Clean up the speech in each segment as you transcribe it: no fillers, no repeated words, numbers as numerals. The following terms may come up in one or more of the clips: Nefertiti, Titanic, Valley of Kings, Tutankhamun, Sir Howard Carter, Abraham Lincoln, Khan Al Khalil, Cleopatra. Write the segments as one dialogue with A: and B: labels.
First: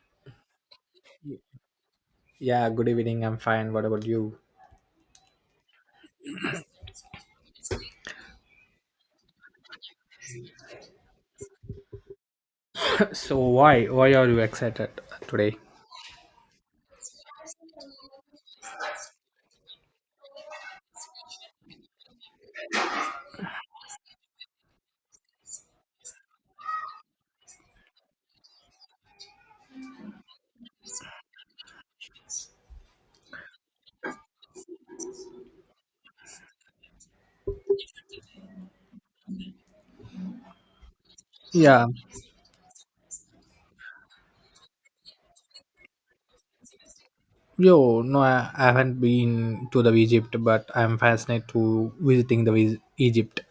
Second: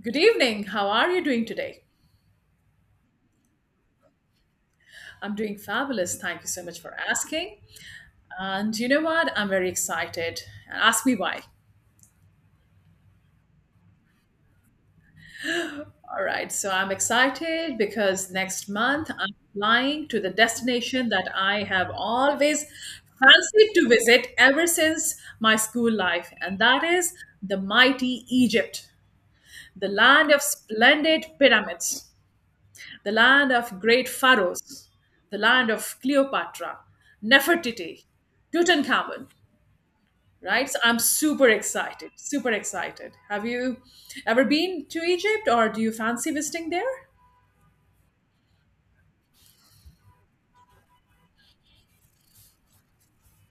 A: Good evening. How are you doing today?
B: Yeah, good evening. I'm fine. What about you?
A: I'm doing fabulous. Thank you so much for asking. And you know what? I'm very excited. Ask me why.
B: So why are you excited today?
A: All right. So I'm excited because next month I'm flying to the destination that I have always fancied to visit ever since my school life, and that is the mighty Egypt, the land of splendid pyramids, the land of great pharaohs, the land of Cleopatra, Nefertiti, Tutankhamun, right? So I'm super
B: Yeah.
A: excited, super excited. Have you ever been to Egypt or do you fancy visiting there?
B: Yo, no, I haven't been to the Egypt, but I'm fascinated to visiting the Egypt.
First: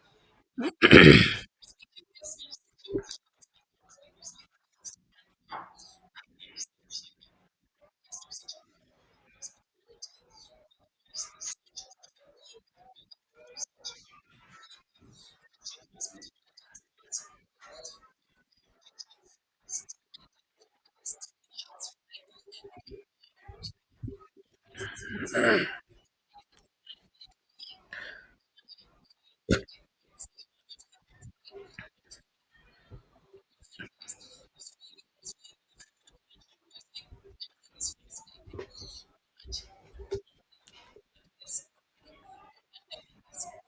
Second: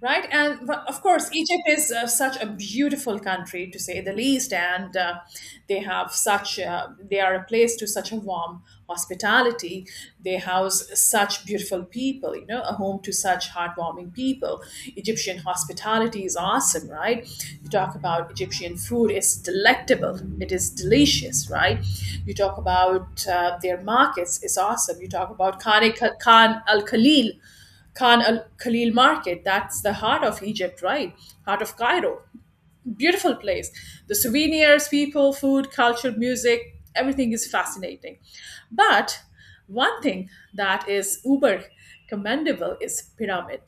A: Right? And but of course, Egypt is such a beautiful country to say the least, and they have such they are a place to such a warm hospitality. They house such beautiful people, a home to such heartwarming people. Egyptian hospitality is awesome, right? You talk about Egyptian food; it's delectable, it is delicious, right? You talk about their markets; it's awesome. You talk about Khan Al Khalil Khan Al Khalil Market, that's the heart of Egypt, right? Heart of Cairo. Beautiful place. The souvenirs, people, food, culture, music, everything is fascinating. But one thing that is uber commendable is pyramid.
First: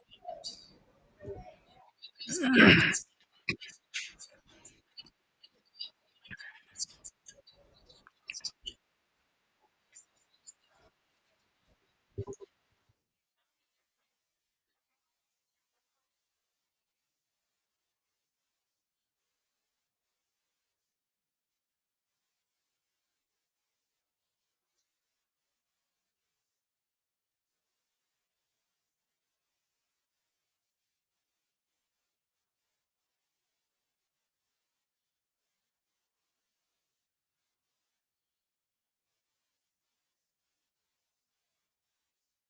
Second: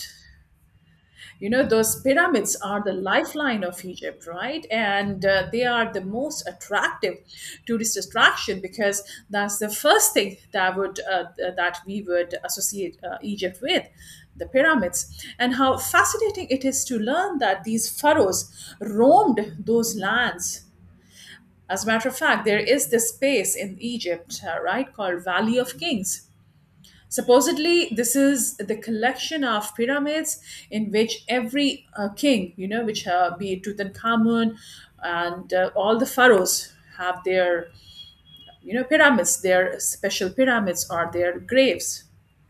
A: Those pyramids are the lifeline of Egypt, right? And they are the most attractive tourist attraction because that's the first thing that we would associate Egypt with, the pyramids. And how fascinating it is to learn that these pharaohs roamed those lands. As a matter of fact, there is this space in Egypt, right, called Valley of Kings. Supposedly, this is the collection of pyramids in which every king, which be it Tutankhamun, and all the pharaohs have their pyramids, their special pyramids or their graves,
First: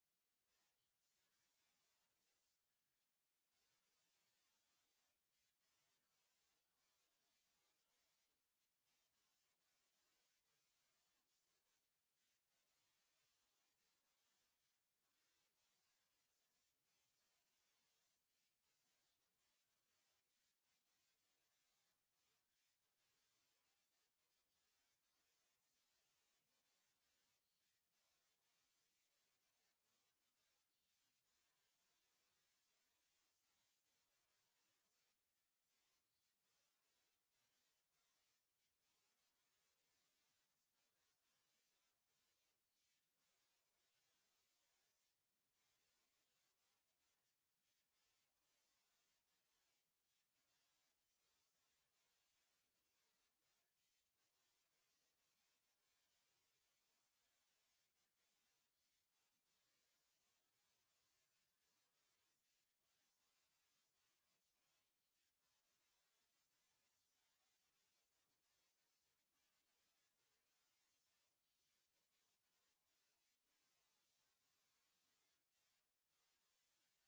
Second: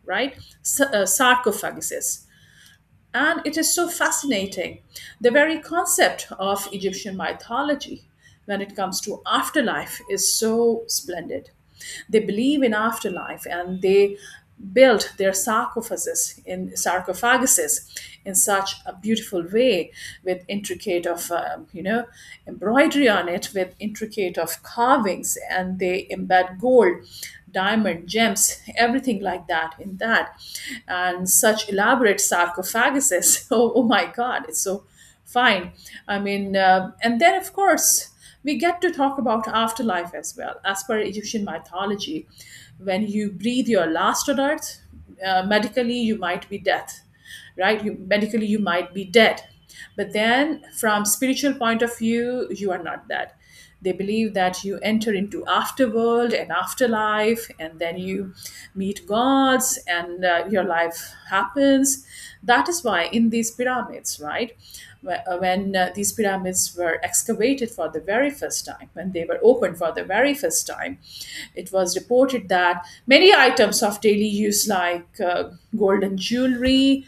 A: right? Sarcophaguses. And it is so fascinating. The very concept of Egyptian mythology when it comes to afterlife is so splendid. They believe in afterlife, and they built their sarcophaguses in such a beautiful way, with intricate of embroidery on it, with intricate of carvings, and they embed gold, diamond, gems, everything like that in that, and such elaborate sarcophaguses. Oh my god, it's so fine. I mean, and then of course we get to talk about afterlife as well, as per Egyptian mythology. When you breathe your last on earth, medically you might be death, right? You medically, you might be dead. But then from spiritual point of view, you are not dead. They believe that you enter into afterworld and afterlife, and then you meet gods, and your life happens. That is why in these pyramids, right, when these pyramids were excavated for the very first time, when they were opened for the very first time, it was reported that many items of daily use, like golden jewelry,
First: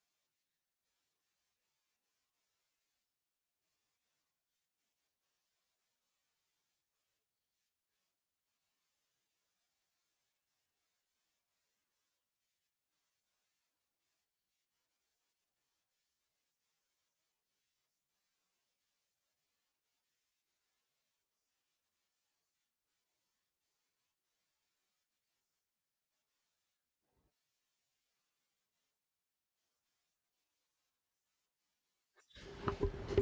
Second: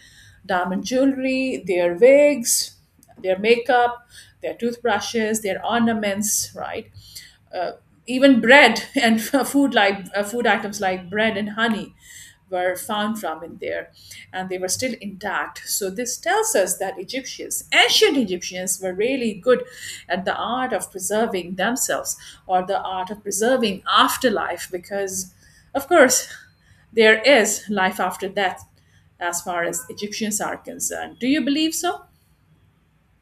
A: diamond jewelry, their wigs, their makeup, their toothbrushes, their ornaments, right? Even bread and food items like bread and honey were found from in there, and they were still intact. So this tells us that egyptians ancient egyptians were really good at the art of preserving themselves, or the art of preserving afterlife, because of course there is life after death, as far as Egyptians are concerned. Do you believe so?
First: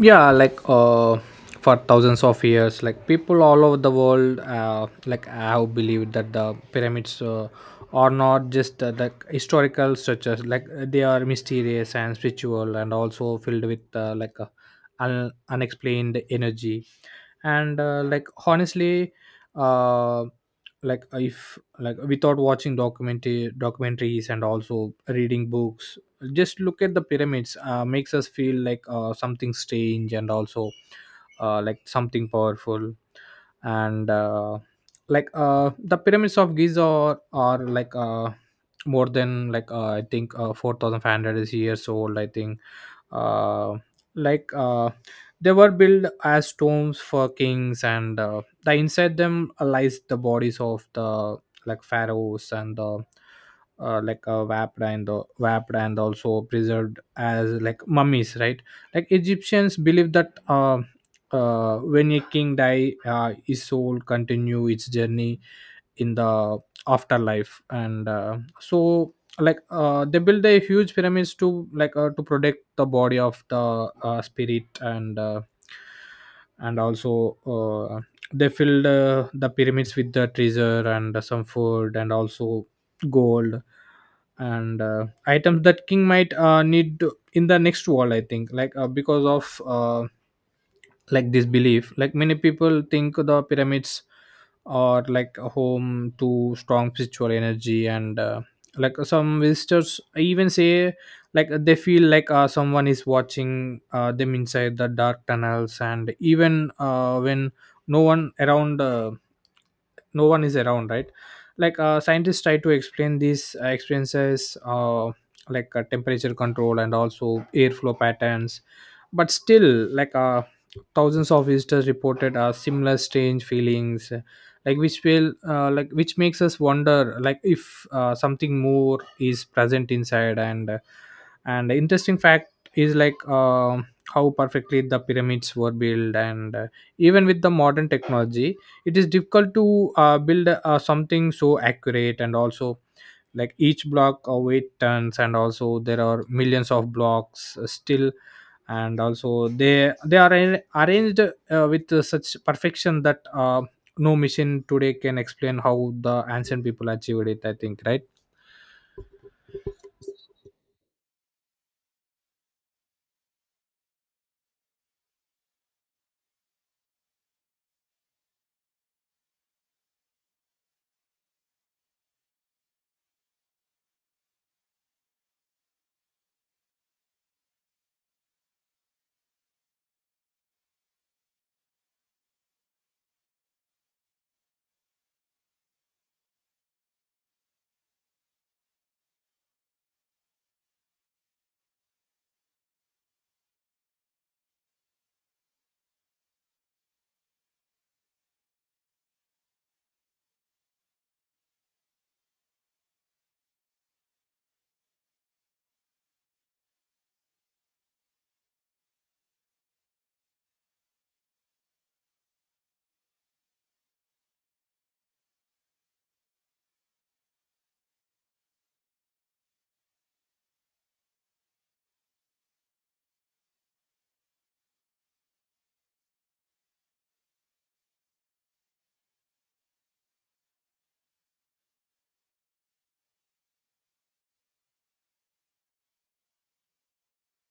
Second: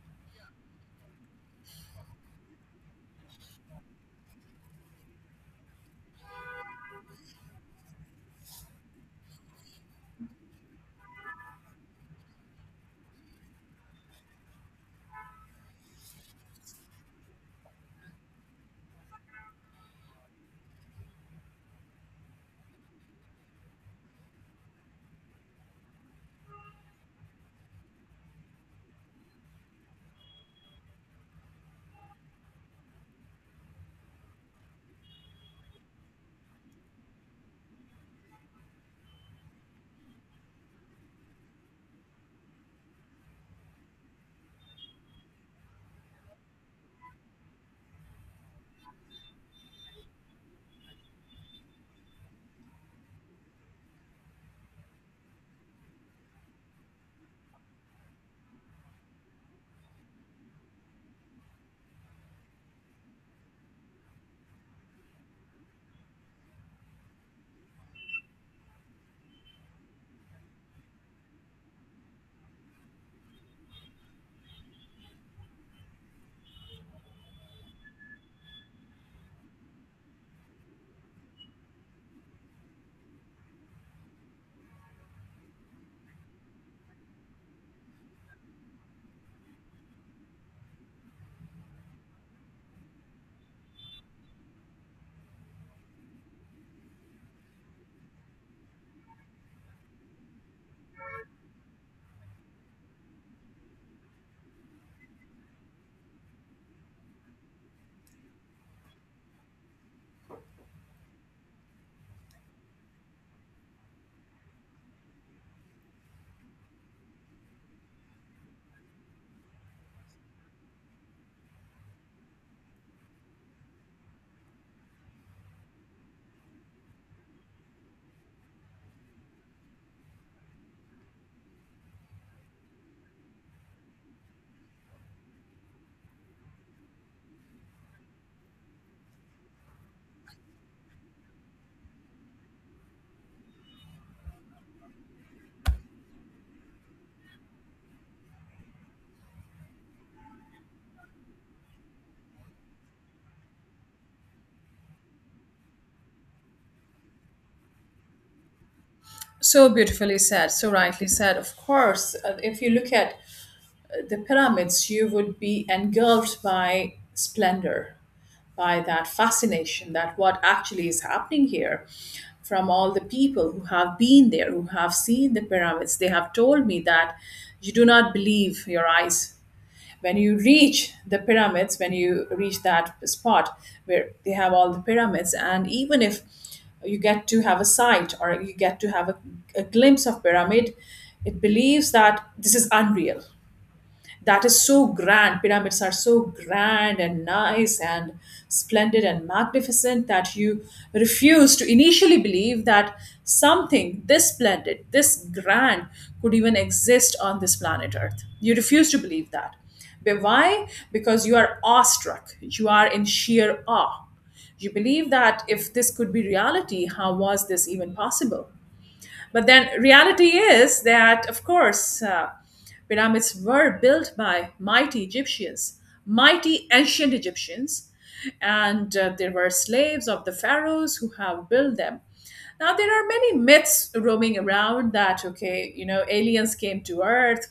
B: Yeah, like for thousands of years, like people all over the world, like have believed that the pyramids are not just the historical structures, like they are mysterious and spiritual and also filled with like unexplained energy. And like, honestly, uh like, if, like, without watching documentary documentaries and also reading books, just look at the pyramids makes us feel like something strange and also like something powerful. And like the pyramids of Giza are like more than like I think 4,500 is years old, I think. uh, like they were built as tombs for kings, and the inside them lies the bodies of the like pharaohs and the like wrapped and also preserved as like mummies, right? Like, Egyptians believe that when a king die, his soul continue its journey in the afterlife. And so, like they build a huge pyramids to like to protect the body of the spirit. And also they filled the pyramids with the treasure and some food and also gold, and items that king might need in the next world, I think. Like, because of like this belief, like many people think the pyramids are like a home to strong spiritual energy. And like, some visitors even say like they feel like someone is watching them inside the dark tunnels, and even when no one around uh, no one is around, right? Like scientists try to explain these experiences, like temperature control and also airflow patterns, but still like thousands of visitors reported similar strange feelings, like which will like which makes us wonder like if something more is present inside. And the interesting fact is, like, how perfectly the pyramids were built, and even with the modern technology it is difficult to build something so accurate. And also, like each block weight tons, and also there are millions of blocks still. And also they are arranged with such perfection that no machine today can explain how the ancient people achieved it, I think, right?
A: So beautifully said, so rightly said. Of course, if you look at the pyramids, you would be engulfed by splendor, by that fascination that what actually is happening here. From all the people who have been there, who have seen the pyramids, they have told me that you do not believe your eyes. When you reach the pyramids, when you reach that spot where they have all the pyramids, and even if you get to have a sight, or you get to have a glimpse of pyramid, it believes that this is unreal, that is so grand. Pyramids are so grand and nice and splendid and magnificent that you refuse to initially believe that something this splendid, this grand, could even exist on this planet Earth. You refuse to believe that. But why? Because you are awestruck, you are in sheer awe. You believe that if this could be reality, how was this even possible? But then reality is that, of course, pyramids were built by mighty Egyptians, mighty ancient Egyptians, and there were slaves of the pharaohs who have built them. Now, there are many myths roaming around that, okay, aliens came to Earth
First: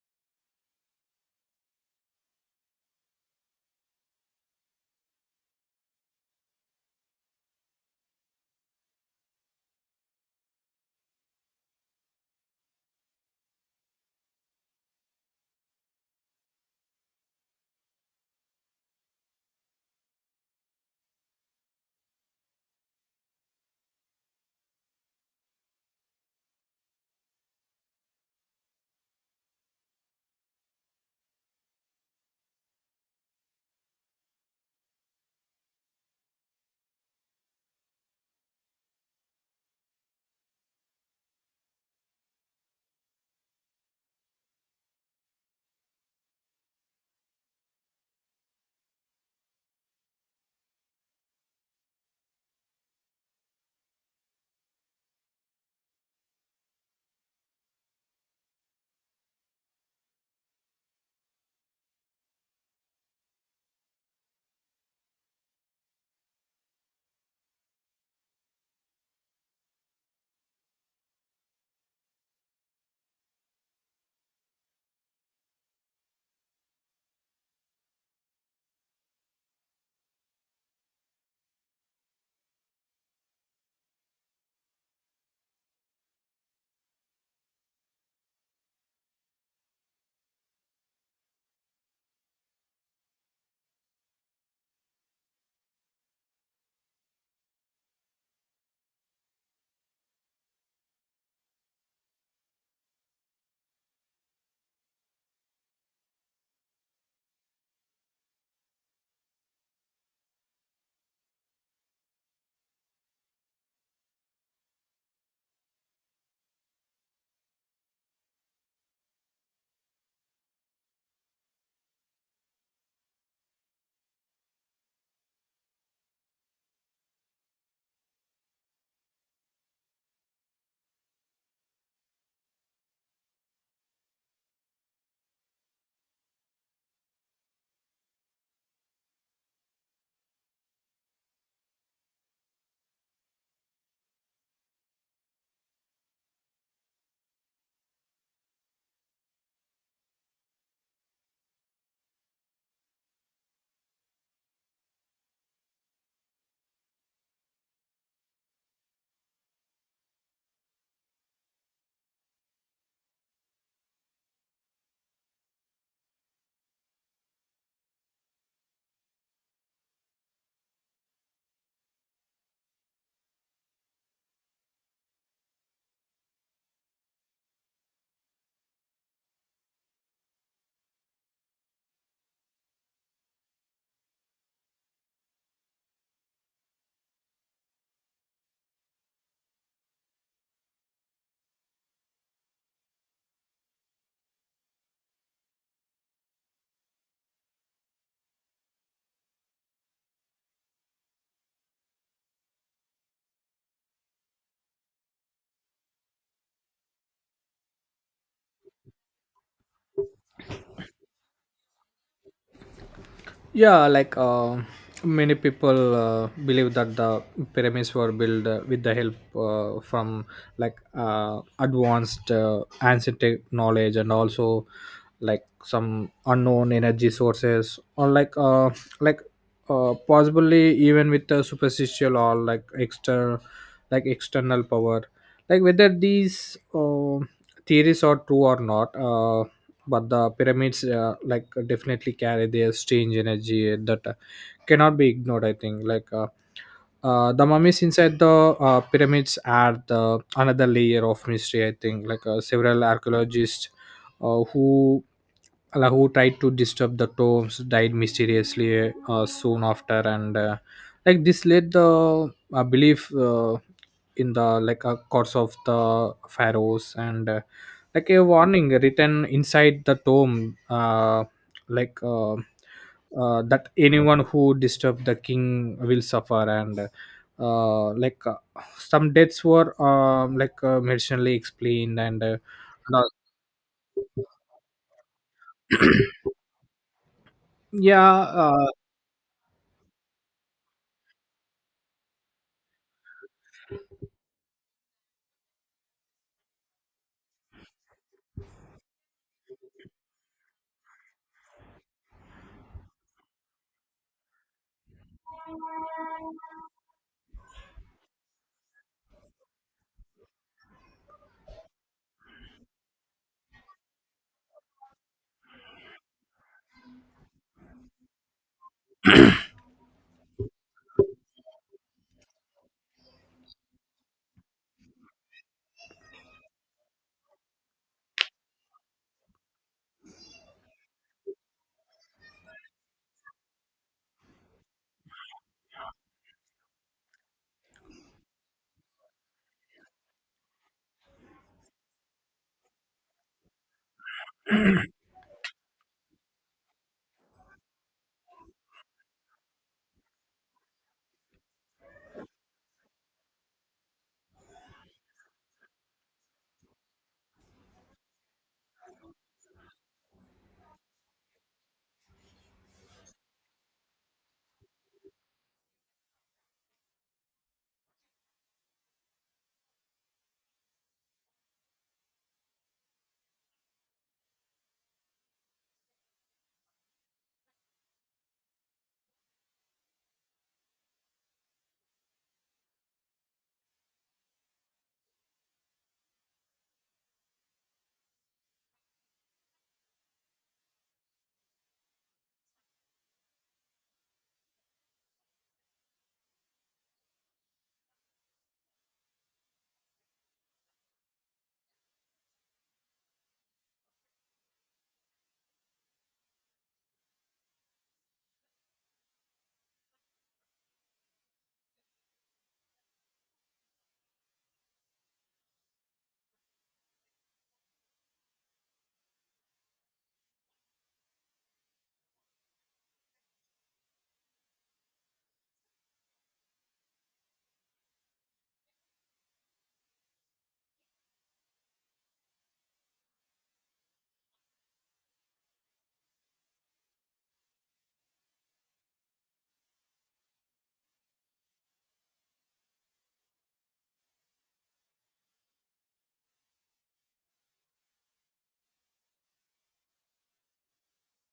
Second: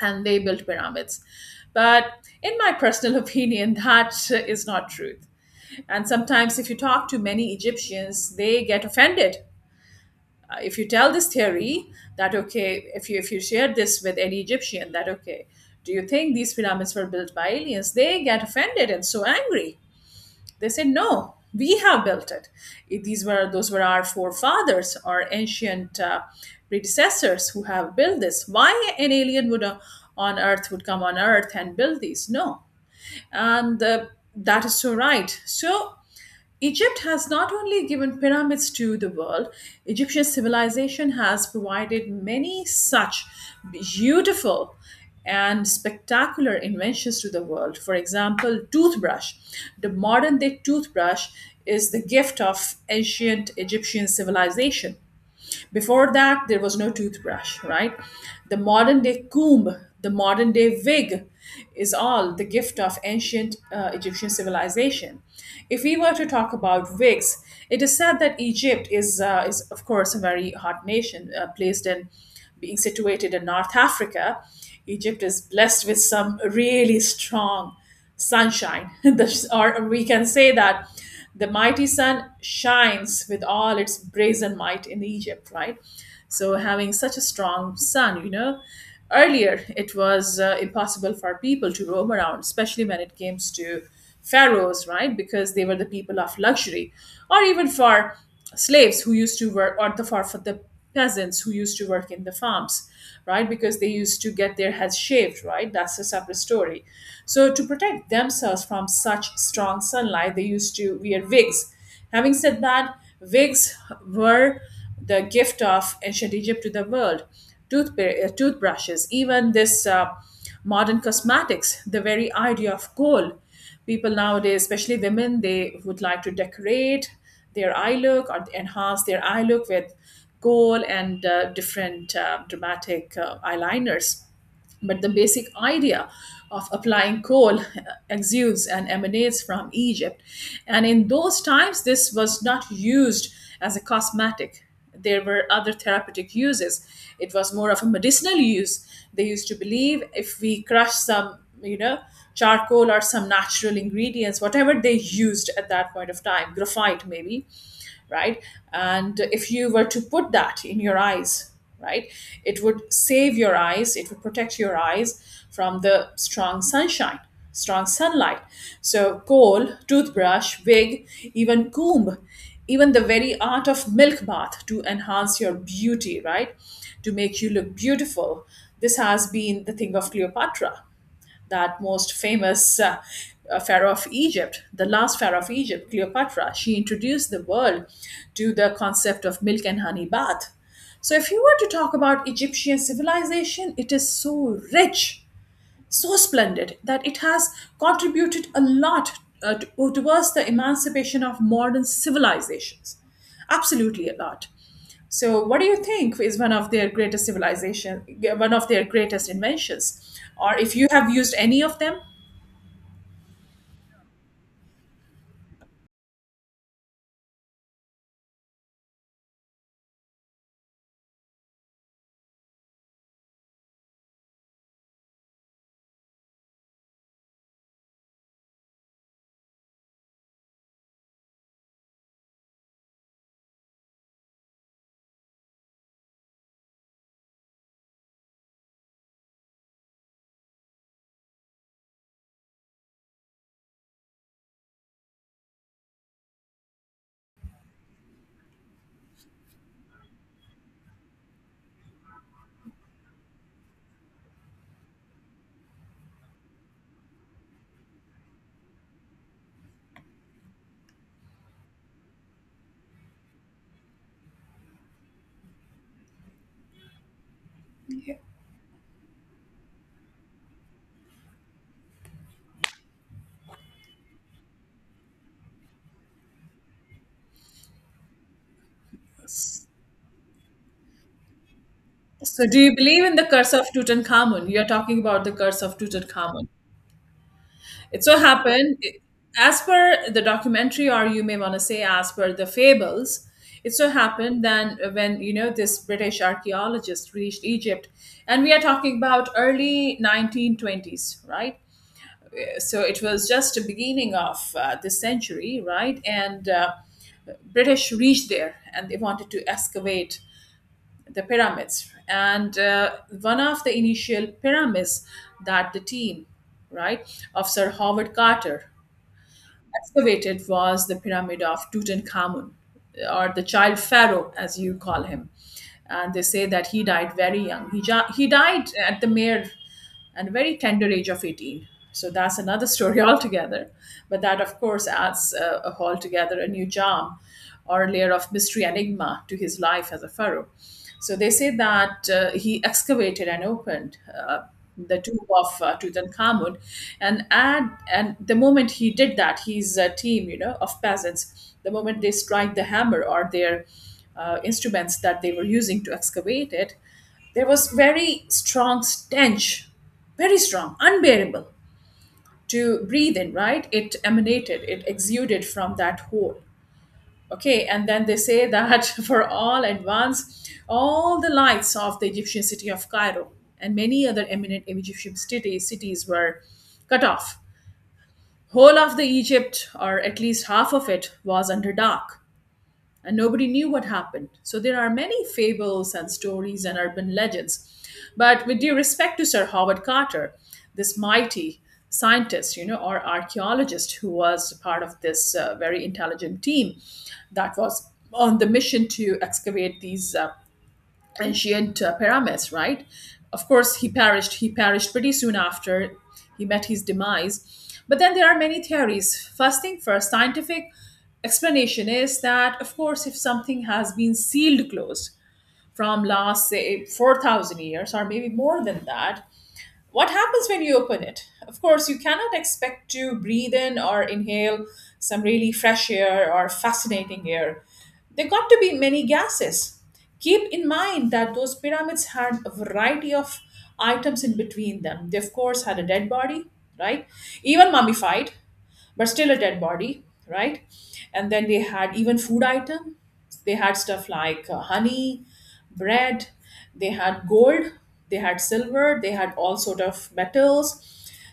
A: and they built pyramids. But in my personal opinion, that is not truth. And sometimes, if you talk to many Egyptians, they get offended if you tell this theory, that okay, if you share this with any Egyptian, that okay, do you think these pyramids were built by aliens? They get offended and so angry. They say no, we have built it. If these were those were our forefathers, our ancient predecessors who have built this. Why an alien would on earth would come on earth and build these? No. And that is so right. So Egypt has not only given pyramids to the world, Egyptian civilization has provided many such beautiful and spectacular inventions to the world. For example, toothbrush. The modern day toothbrush is the gift of ancient Egyptian civilization. Before that, there was no toothbrush, right? The modern day comb, the modern day wig is all the gift of ancient Egyptian civilization. If we were to talk about wigs, it is said that Egypt is of course a very hot nation, placed in being situated in North Africa. Egypt is blessed with some really strong sunshine. Or we can say that the mighty sun shines with all its brazen might in Egypt, right? So, having such a strong sun, you know, earlier it was impossible for people to roam around, especially when it came to pharaohs, right? Because they were the people of luxury, or even for slaves who used to work, or for the peasants who used to work in the farms, right? Because they used to get their heads shaved, right? That's a separate story. So to protect themselves from such strong sunlight, they used to wear wigs. Having said that, wigs were the gift of ancient Egypt to the world. Toothbrushes, even this modern cosmetics, the very idea of gold. People nowadays, especially women, they would like to decorate their eye look or enhance their eye look with gold, and different dramatic eyeliners. But the basic idea of applying coal exudes and emanates from Egypt. And in those times, this was not used as a cosmetic. There were other therapeutic uses. It was more of a medicinal use. They used to believe if we crush some, you know, charcoal or some natural ingredients, whatever they used at that point of time, graphite maybe, right? And if you were to put that in your eyes, right, it would save your eyes, it would protect your eyes from the strong sunshine, strong sunlight. So, coal, toothbrush, wig, even comb, even the very art of milk bath to enhance your beauty, right? To make you look beautiful. This has been the thing of Cleopatra, that most famous pharaoh of Egypt, the last pharaoh of Egypt. Cleopatra, she introduced the world to the concept of milk and honey bath. So, if you were to talk about Egyptian civilization, it is so rich, so splendid, that it has contributed a lot towards the emancipation of modern civilizations. Absolutely a lot. So, what do you think is one of their greatest civilization, one of their greatest inventions, or if you have used any of them?
B: Yeah, like many people believe that the pyramids were built with the help from like advanced ancient knowledge, and also like some unknown energy sources, or like possibly even with the superficial or like external power. Like, whether these theories are true or not, but the pyramids like definitely carry their strange energy that cannot be ignored, I think. Like the mummies inside the pyramids add the another layer of mystery, I think. Like several archaeologists uh, who who tried to disturb the tombs died mysteriously soon after. And like, this led the belief in the like courts of the pharaohs, and like a warning written inside the tomb, like uh, that anyone who disturbed the king will suffer. And like some deaths were like medicinally explained, and uh,
A: So, do you
B: and
A: believe
B: all.
A: in the curse of Tutankhamun? You are talking about the curse of Tutankhamun.
B: Yeah.
A: It so
B: uh,
A: happened, as per the documentary, or you may want to say, as per the fables, it so happened then when this British archaeologist reached Egypt, and we are talking about early 1920s, right? So it was just the beginning of this century, right? And British reached there, and they wanted to excavate the pyramids. And one of the initial pyramids that the team, right, of Sir Howard Carter excavated was the pyramid of Tutankhamun, or the child pharaoh, as you call him. And they say that he died very young. He died at the mere and very tender age of 18. So that's another story altogether. But that, of course, adds a whole together a new charm, or a layer of mystery enigma, to his life as a pharaoh. So they say that he excavated and opened the tomb of Tutankhamun, and at and the moment he did that, his team, of peasants, the moment they strike the hammer or their instruments that they were using to excavate it, there was very strong stench, very strong, unbearable to breathe in. Right, it emanated, it exuded from that hole. Okay, and then they say that for all advance, all the lights of the Egyptian city of Cairo and many other eminent Egyptian cities, were cut off. Whole of the Egypt, or at least half of it, was under dark and nobody knew what happened. So there are many fables and stories and urban legends. But with due respect to Sir Howard Carter, this mighty scientist, or archaeologist who was part of this very intelligent team that was on the mission to excavate these. And she and Pyramus, right? Of course, he perished. He perished pretty soon after he met his demise. But then there are many theories. First thing first, scientific explanation is that, of course, if something has been sealed closed from last, say, 4,000 years or maybe more than that, what happens when you open it? Of course, you cannot expect to breathe in or inhale some really fresh air or fascinating air. There got to be many gases. Keep in mind that those pyramids had a variety of items in between them. They, of course, had a dead body, right? Even mummified but still a dead body, right? And then they had even food item. They had stuff like honey, bread. They had gold. They had silver. They had all sort of metals.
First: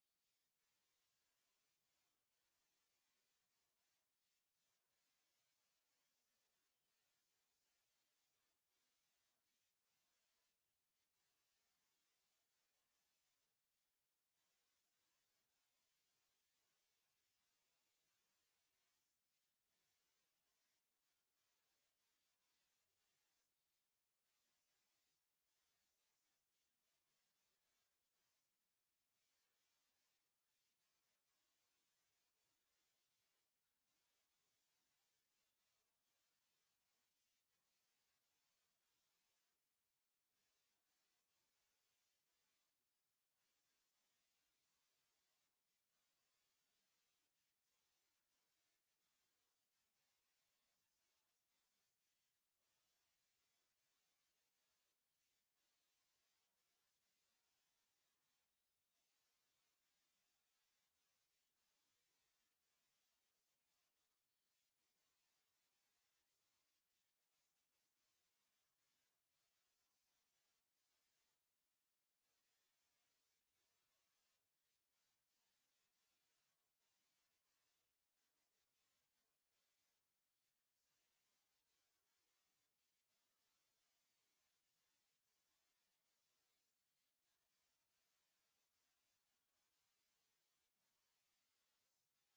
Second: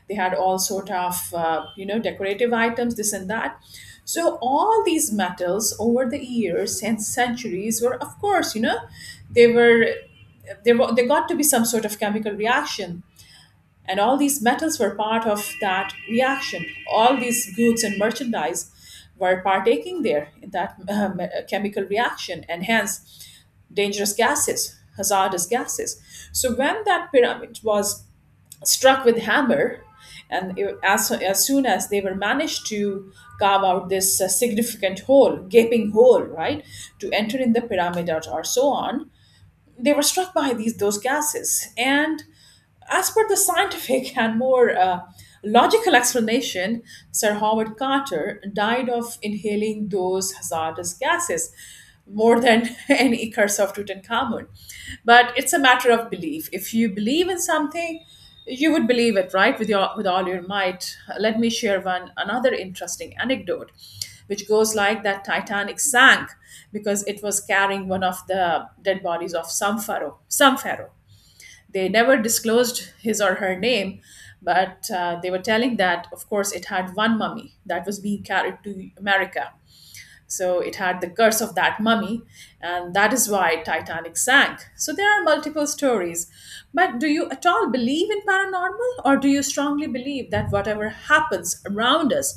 A: They had all sort of decorative items, this and that. So all these metals over the years and centuries were, of course, they were they were they got to be some sort of chemical reaction and all these metals were part of that reaction. All these goods and merchandise were partaking there in that chemical reaction and hence dangerous gases, hazardous gases. So when that pyramid was struck with hammer, and as soon as they were managed to carve out this significant hole, gaping hole, right, to enter in the pyramid or so on, they were struck by these those gases and as per the scientific and more logical explanation, Sir Howard Carter died of inhaling those hazardous gases more than any curse of Tutankhamun. But it's a matter of belief. If you believe in something, you would believe it, right, with your with all your might. Let me share one another interesting anecdote, which goes like that Titanic sank because it was carrying one of the dead bodies of some pharaoh. Some pharaoh. They never disclosed his or her name, but they were telling that, of course, it had one mummy that was being carried to America. So it had the curse of that mummy, and that is why Titanic sank. So there are multiple stories. But do you at all believe in paranormal, or do you strongly believe that whatever happens around us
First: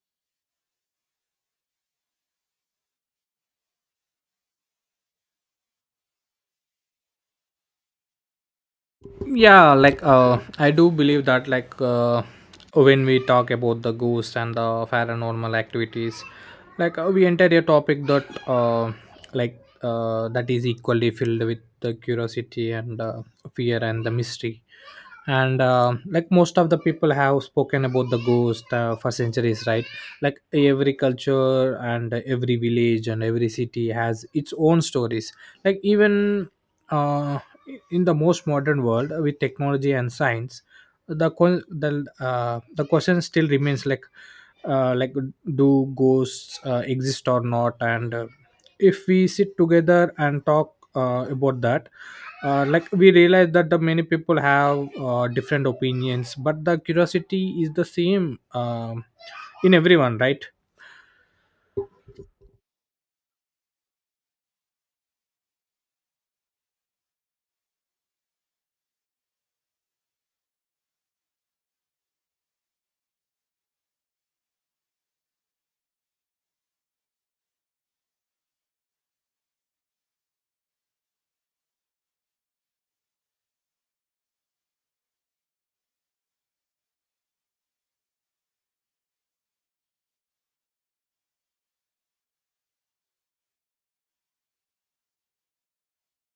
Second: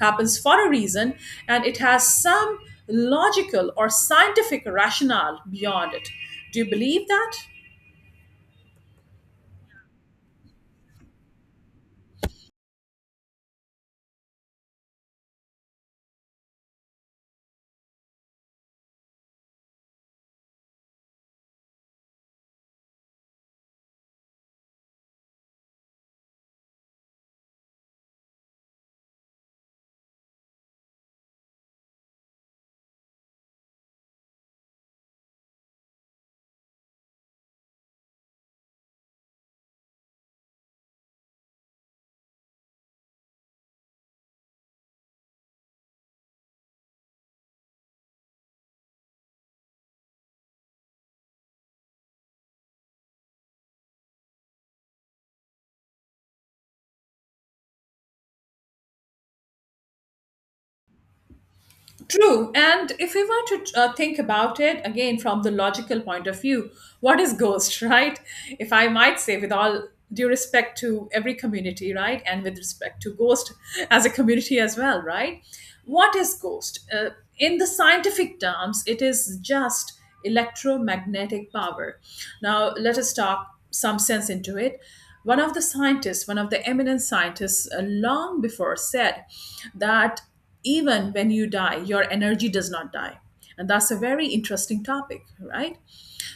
A: happens for a reason and it has some logical or scientific rationale beyond it? Do you believe that?
B: yeah, like I do believe that, like when we talk about the ghost and the paranormal activities, like we enter a topic that like that is equally filled with the curiosity and fear and the mystery. And like, most of the people have spoken about the ghost for centuries, right? Like, every culture and every village and every city has its own stories. Like, even uh, in the most modern world with technology and science, the que- the the question still remains, like like, do ghosts exist or not? And if we sit together and talk about that, like we realize that the many people have different opinions, but the curiosity is the same, um in everyone, right?
A: True. And if we want to think about it again from the logical point of view, what is ghost, right? If I might say, with all due respect to every community, right? And with respect to ghost as a community as well, right? What is ghost? In the scientific terms, it is just electromagnetic power. Now, let us talk some sense into it. One of the scientists, one of the eminent scientists, long before said that even when you die, your energy does not die. And that's a very interesting topic, right?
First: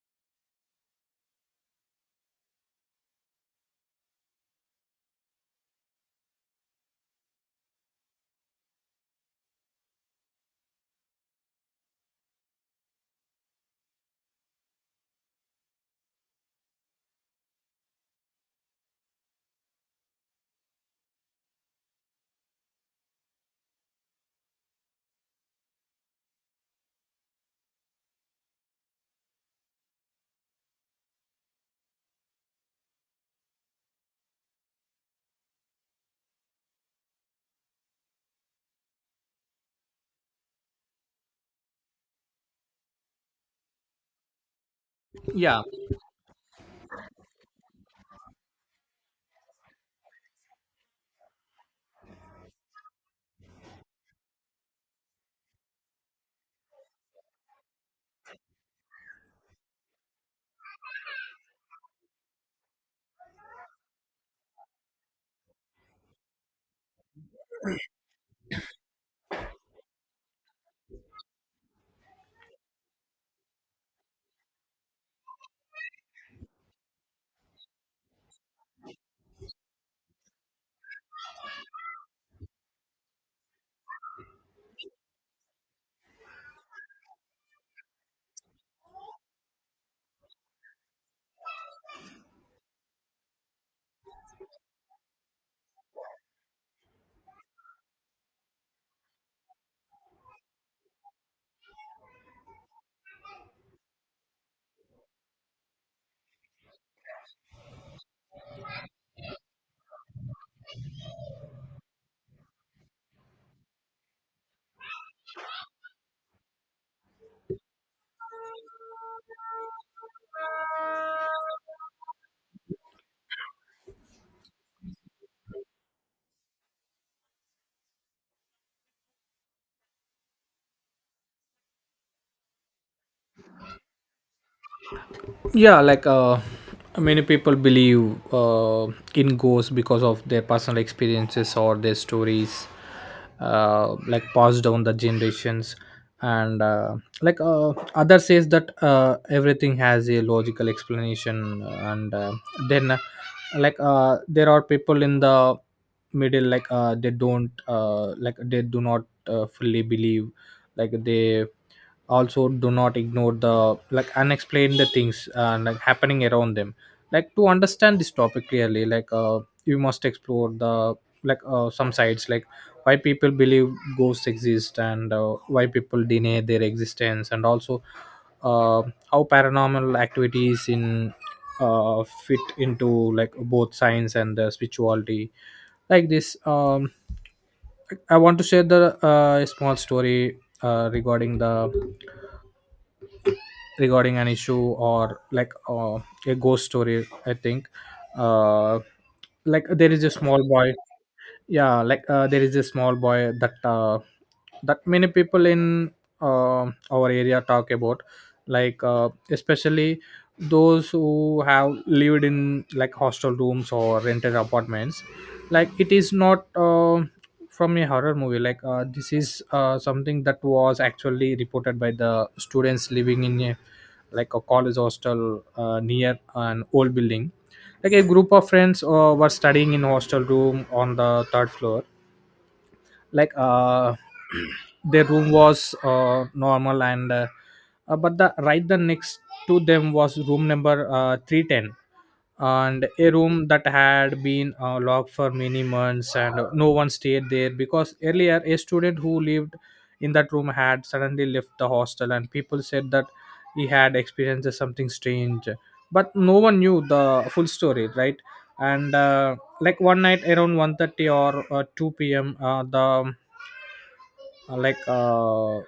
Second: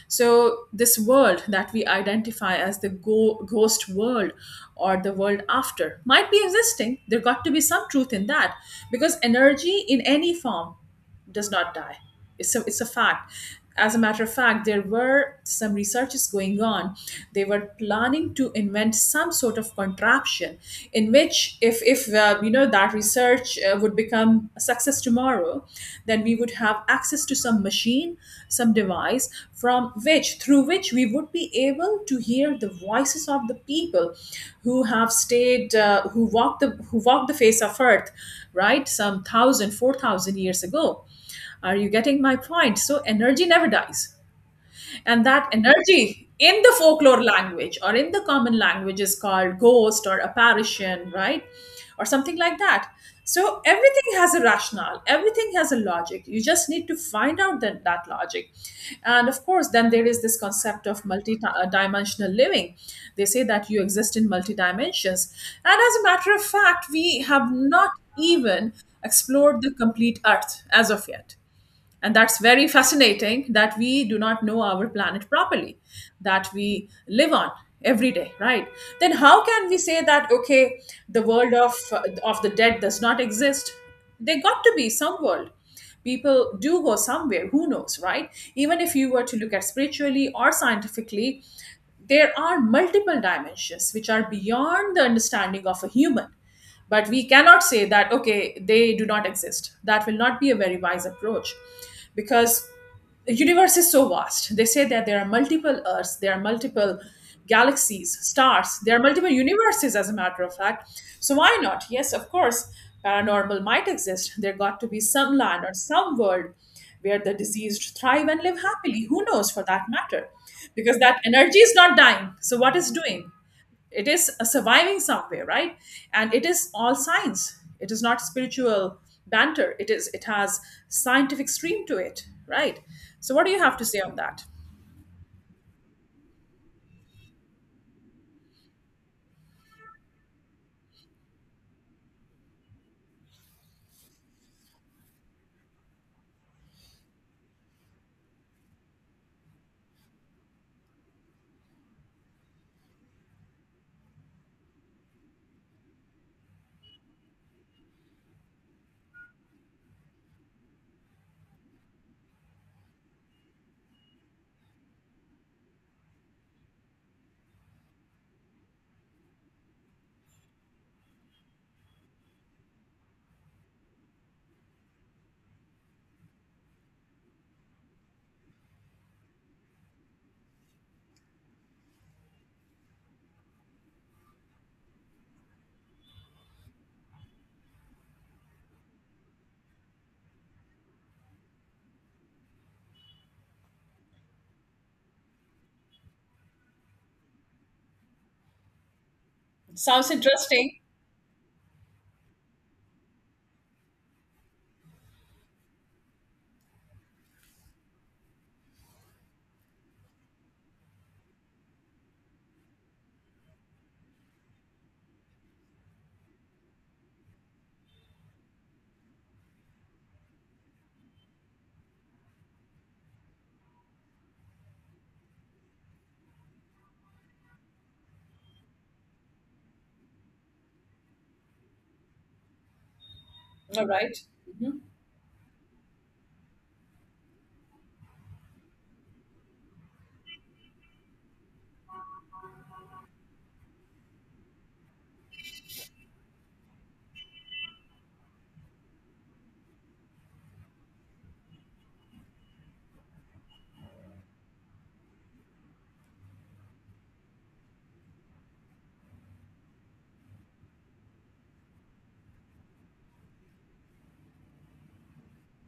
A: So, this world that we identify as the ghost world or the world after might be existing. There got to be some truth in that because energy in any form does not die. It's a fact. As a matter of fact, there were some researches going on. They were planning to invent some sort of contraption in which, if you know that research would become a success tomorrow, then we would have access to some machine, some device from which, through which we would be able to hear the voices of the people who have stayed, who walked who walked the face of earth, right? Some thousand, 4,000 years ago. Are you getting my point? So energy never dies. And that
B: Yeah.
A: energy in the folklore language or in the common language is called ghost or apparition, right? Or something like that. So everything has a rationale, everything has a logic. You just need to find out that logic. And of course, then there is this concept of multi dimensional living. They say that you exist in multi dimensions. And as a matter of fact, we have not even explored the complete earth as of yet, and that's very fascinating that we do not know our planet properly that we live on every day, right? Then how can we say that, okay, the world of the dead does not exist? There got to be some world. People do go somewhere, who knows, right? Even if you were to look at spiritually or scientifically, there are multiple dimensions which are beyond the understanding of a human, but we cannot say that, okay, they do not exist. That will not be a very wise approach because the universe is so vast. They say that there are multiple Earths, there are multiple galaxies, stars, there are multiple universes, as a matter of fact. So why not? Yes, of course, paranormal might exist. There got to be some land or some world where the diseased thrive and live happily. Who knows for that matter? Because that energy is not dying. So what is doing? It is a surviving somewhere, right? And it is all science, it is not spiritual banter. It has scientific stream to it, right? So what do you have to say on that?
B: Yeah, like many people believe in ghosts because of their personal experiences or their stories, like passed down the generations. And like other says that everything has a logical explanation. And then like there are people in the middle, like they don't, like they do not fully believe, like they also do not ignore the like unexplained the things like happening around them. Like, to understand this topic clearly, like you must explore the like some sides, like why people believe ghosts exist, and why people deny their existence, and also uh, how paranormal activities in fit into like both science and spirituality. Like, this, I want to share the small story regarding an issue, or like a ghost story, I think. uh, like, there is
A: Sounds
B: a small boy.
A: interesting.
B: Yeah, like there is a small boy that many people in uh, our area talk about, like especially those who have lived in like hostel rooms or rented apartments. Like, it is not from a horror movie. Like this is something that was actually reported by the students living in a like a college hostel near an old building. Like, a group of friends were studying in hostel room on the third floor. Like
A: All right. Mhm.
B: their room was normal. And uh, uh, but the right the next to them was room number 310, and a room that had been locked for many months and no one stayed there, because earlier a student who lived in that room had suddenly left the hostel, and people said that he had experienced something strange, but no one knew the full story, right? And like, one night around 1:30 or 2 p.m, uh, like uh,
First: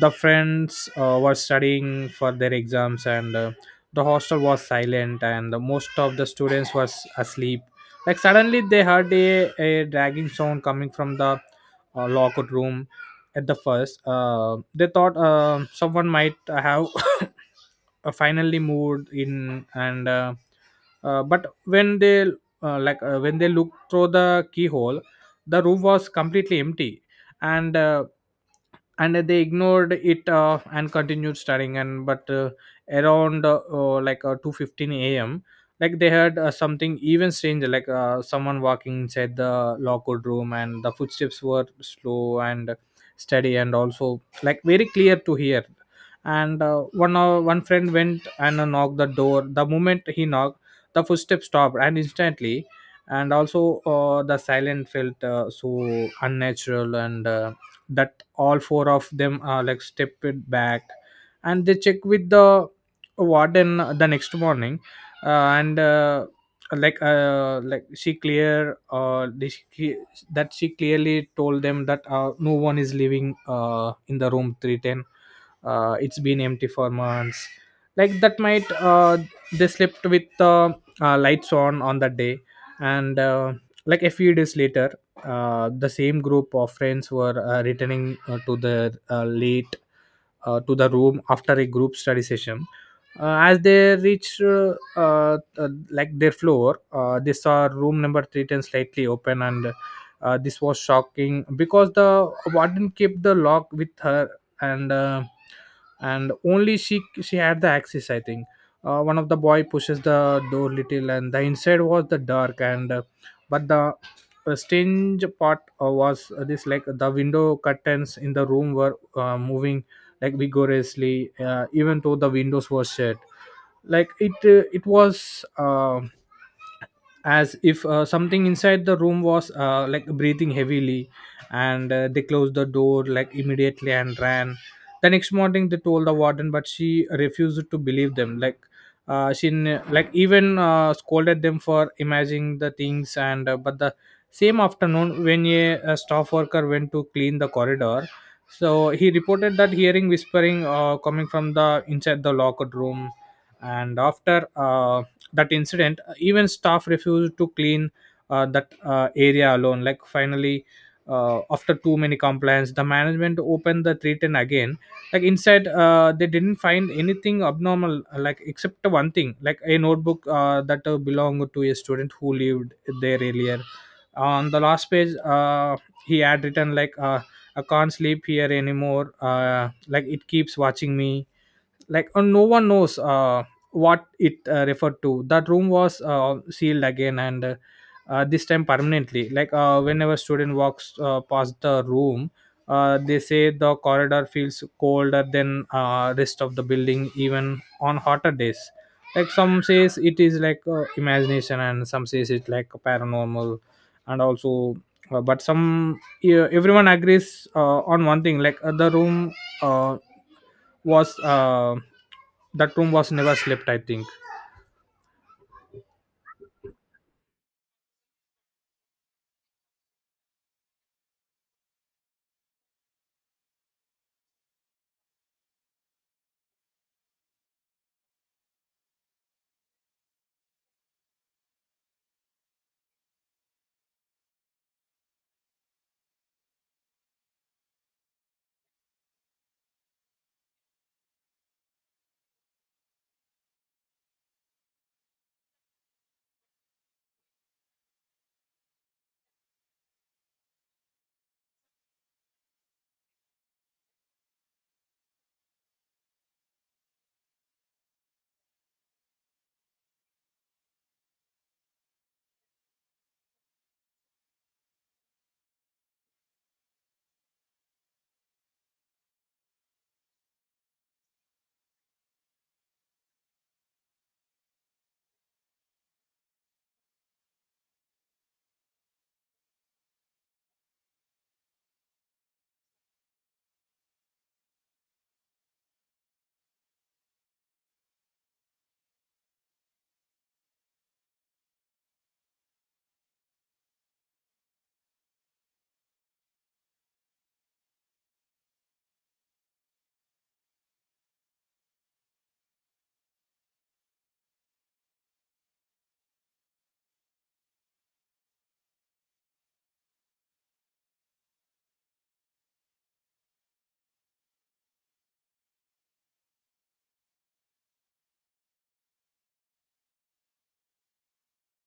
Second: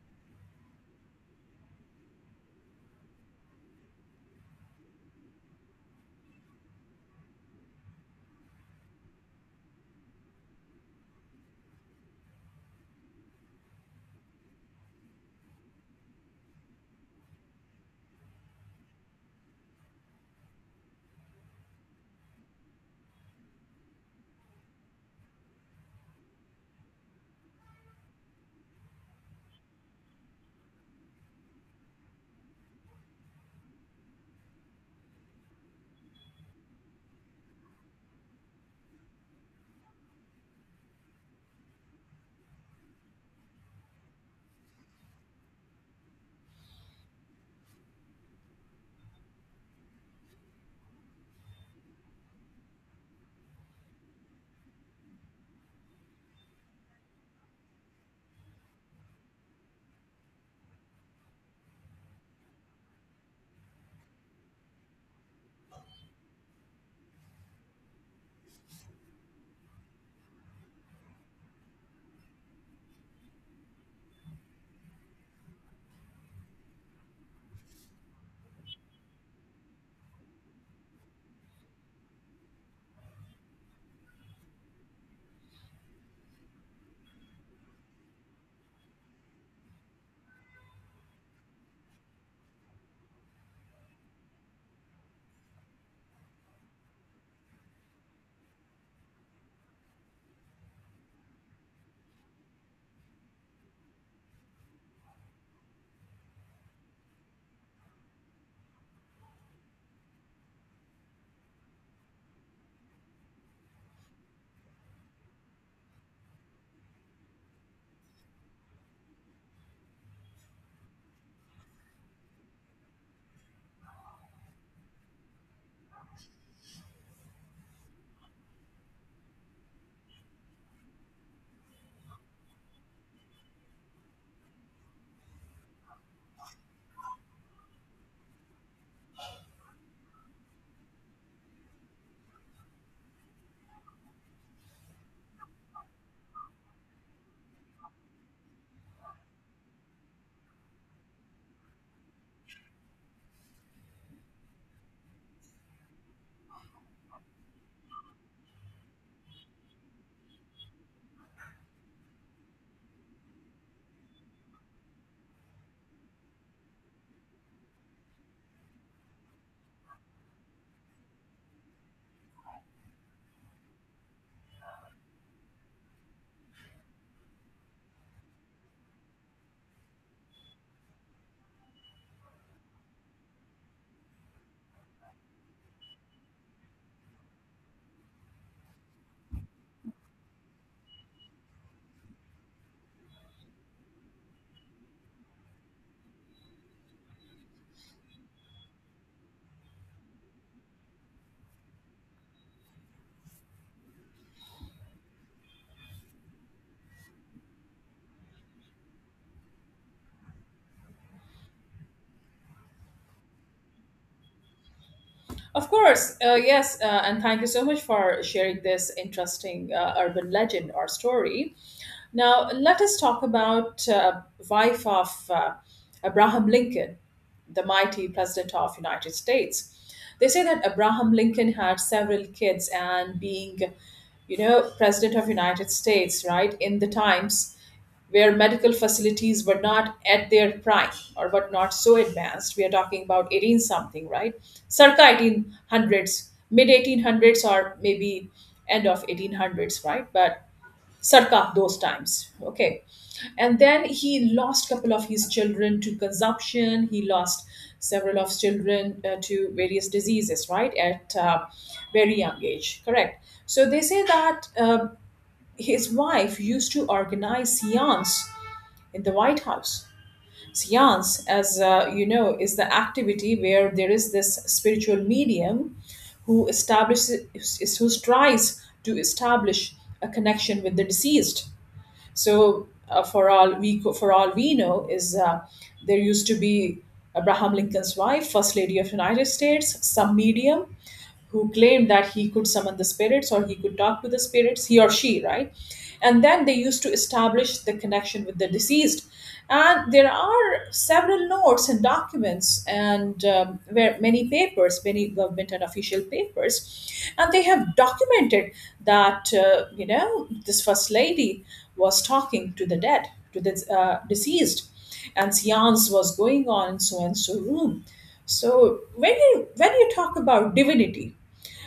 B: the friends were studying for their exams, and the hostel was silent, and most of the students was asleep. Like, suddenly they heard a dragging sound coming from the locker room. At the first, they thought someone might have finally moved in. And but when they, when they looked through the keyhole, the room was completely empty. And uh, and they ignored it, and continued studying. And but around like 2:15 a.m., like they heard something even stranger, like someone walking inside the locker room, and the footsteps were slow and steady, and also like very clear to hear. And one friend went and knocked the door. The moment he knocked, the footsteps stopped and instantly. And also the silence felt so unnatural, and that all four of them like stepped it back. And they checked with the warden the next morning. Uh, and like she clear this- she, That she clearly told them that no one is living in the room 310. It's been empty for months. Like, that might, they slept with the lights on that day. And like, a few days later, the same group of friends were returning to the room after a group study session. As they reached like their floor, they saw room number 310 slightly open, and this was shocking because the warden kept the lock with her, and uh, and only she had the access. I think one of the boy pushes the door little, and the inside was the dark, and but the strange part was this like the window curtains in the room were moving like vigorously, even though the windows were shut like it was as if something inside the room was like breathing heavily and they closed the door like immediately and ran. The next morning they told the warden but she refused to believe them. She like even scolded them for imagining the things, and but the same afternoon when a staff worker went to clean the corridor, so he reported that hearing whispering coming from the inside the locker room. And after that incident even staff refused to clean that area alone. Like finally, after too many complaints, the management opened the 310 again. Like inside they didn't find anything abnormal, like except one thing, like a notebook that belonged to a student who lived there earlier. On the last page, he had written like, I can't sleep here anymore, like it keeps watching me. Like no one knows what it referred to. That room was sealed again, and this time permanently. Like whenever student walks past the room, they say the corridor feels colder than rest of the building, even on hotter days. Like some says it is like imagination and some says it like paranormal. And also, but some yeah, everyone agrees on one thing, like the room uh, was uh, that room was never slept, I think.
A: Of course, yes, and thank you so much for sharing this interesting urban legend or story. Now, let us talk about wife of Abraham Lincoln, the mighty president of United States. They say that Abraham Lincoln had several kids and being, you know, president of United States, right, in the times where medical facilities were not at their prime or were not so advanced. We are talking about 18 something, right? Circa 1800s, mid 1800s, or maybe end of 1800s, right? But circa those times, okay. And then he lost couple of his children to consumption. He lost several of his children to various diseases, right? At very young age, correct? So they say that his wife used to organize seance in the White House. Seance, as you know, is the activity where there is this spiritual medium who establishes, who tries to establish a connection with the deceased. So, for all we know, is there used to be Abraham Lincoln's wife, First Lady of the United States, some medium who claimed that he could summon the spirits or he could talk to the spirits, he or she, right? And then they used to establish the connection with the deceased. And there are several notes and documents, and where many papers, many government and official papers, and they have documented that you know, this first lady was talking to the dead, to the deceased, and seance was going on in so and so room. So when you talk about divinity,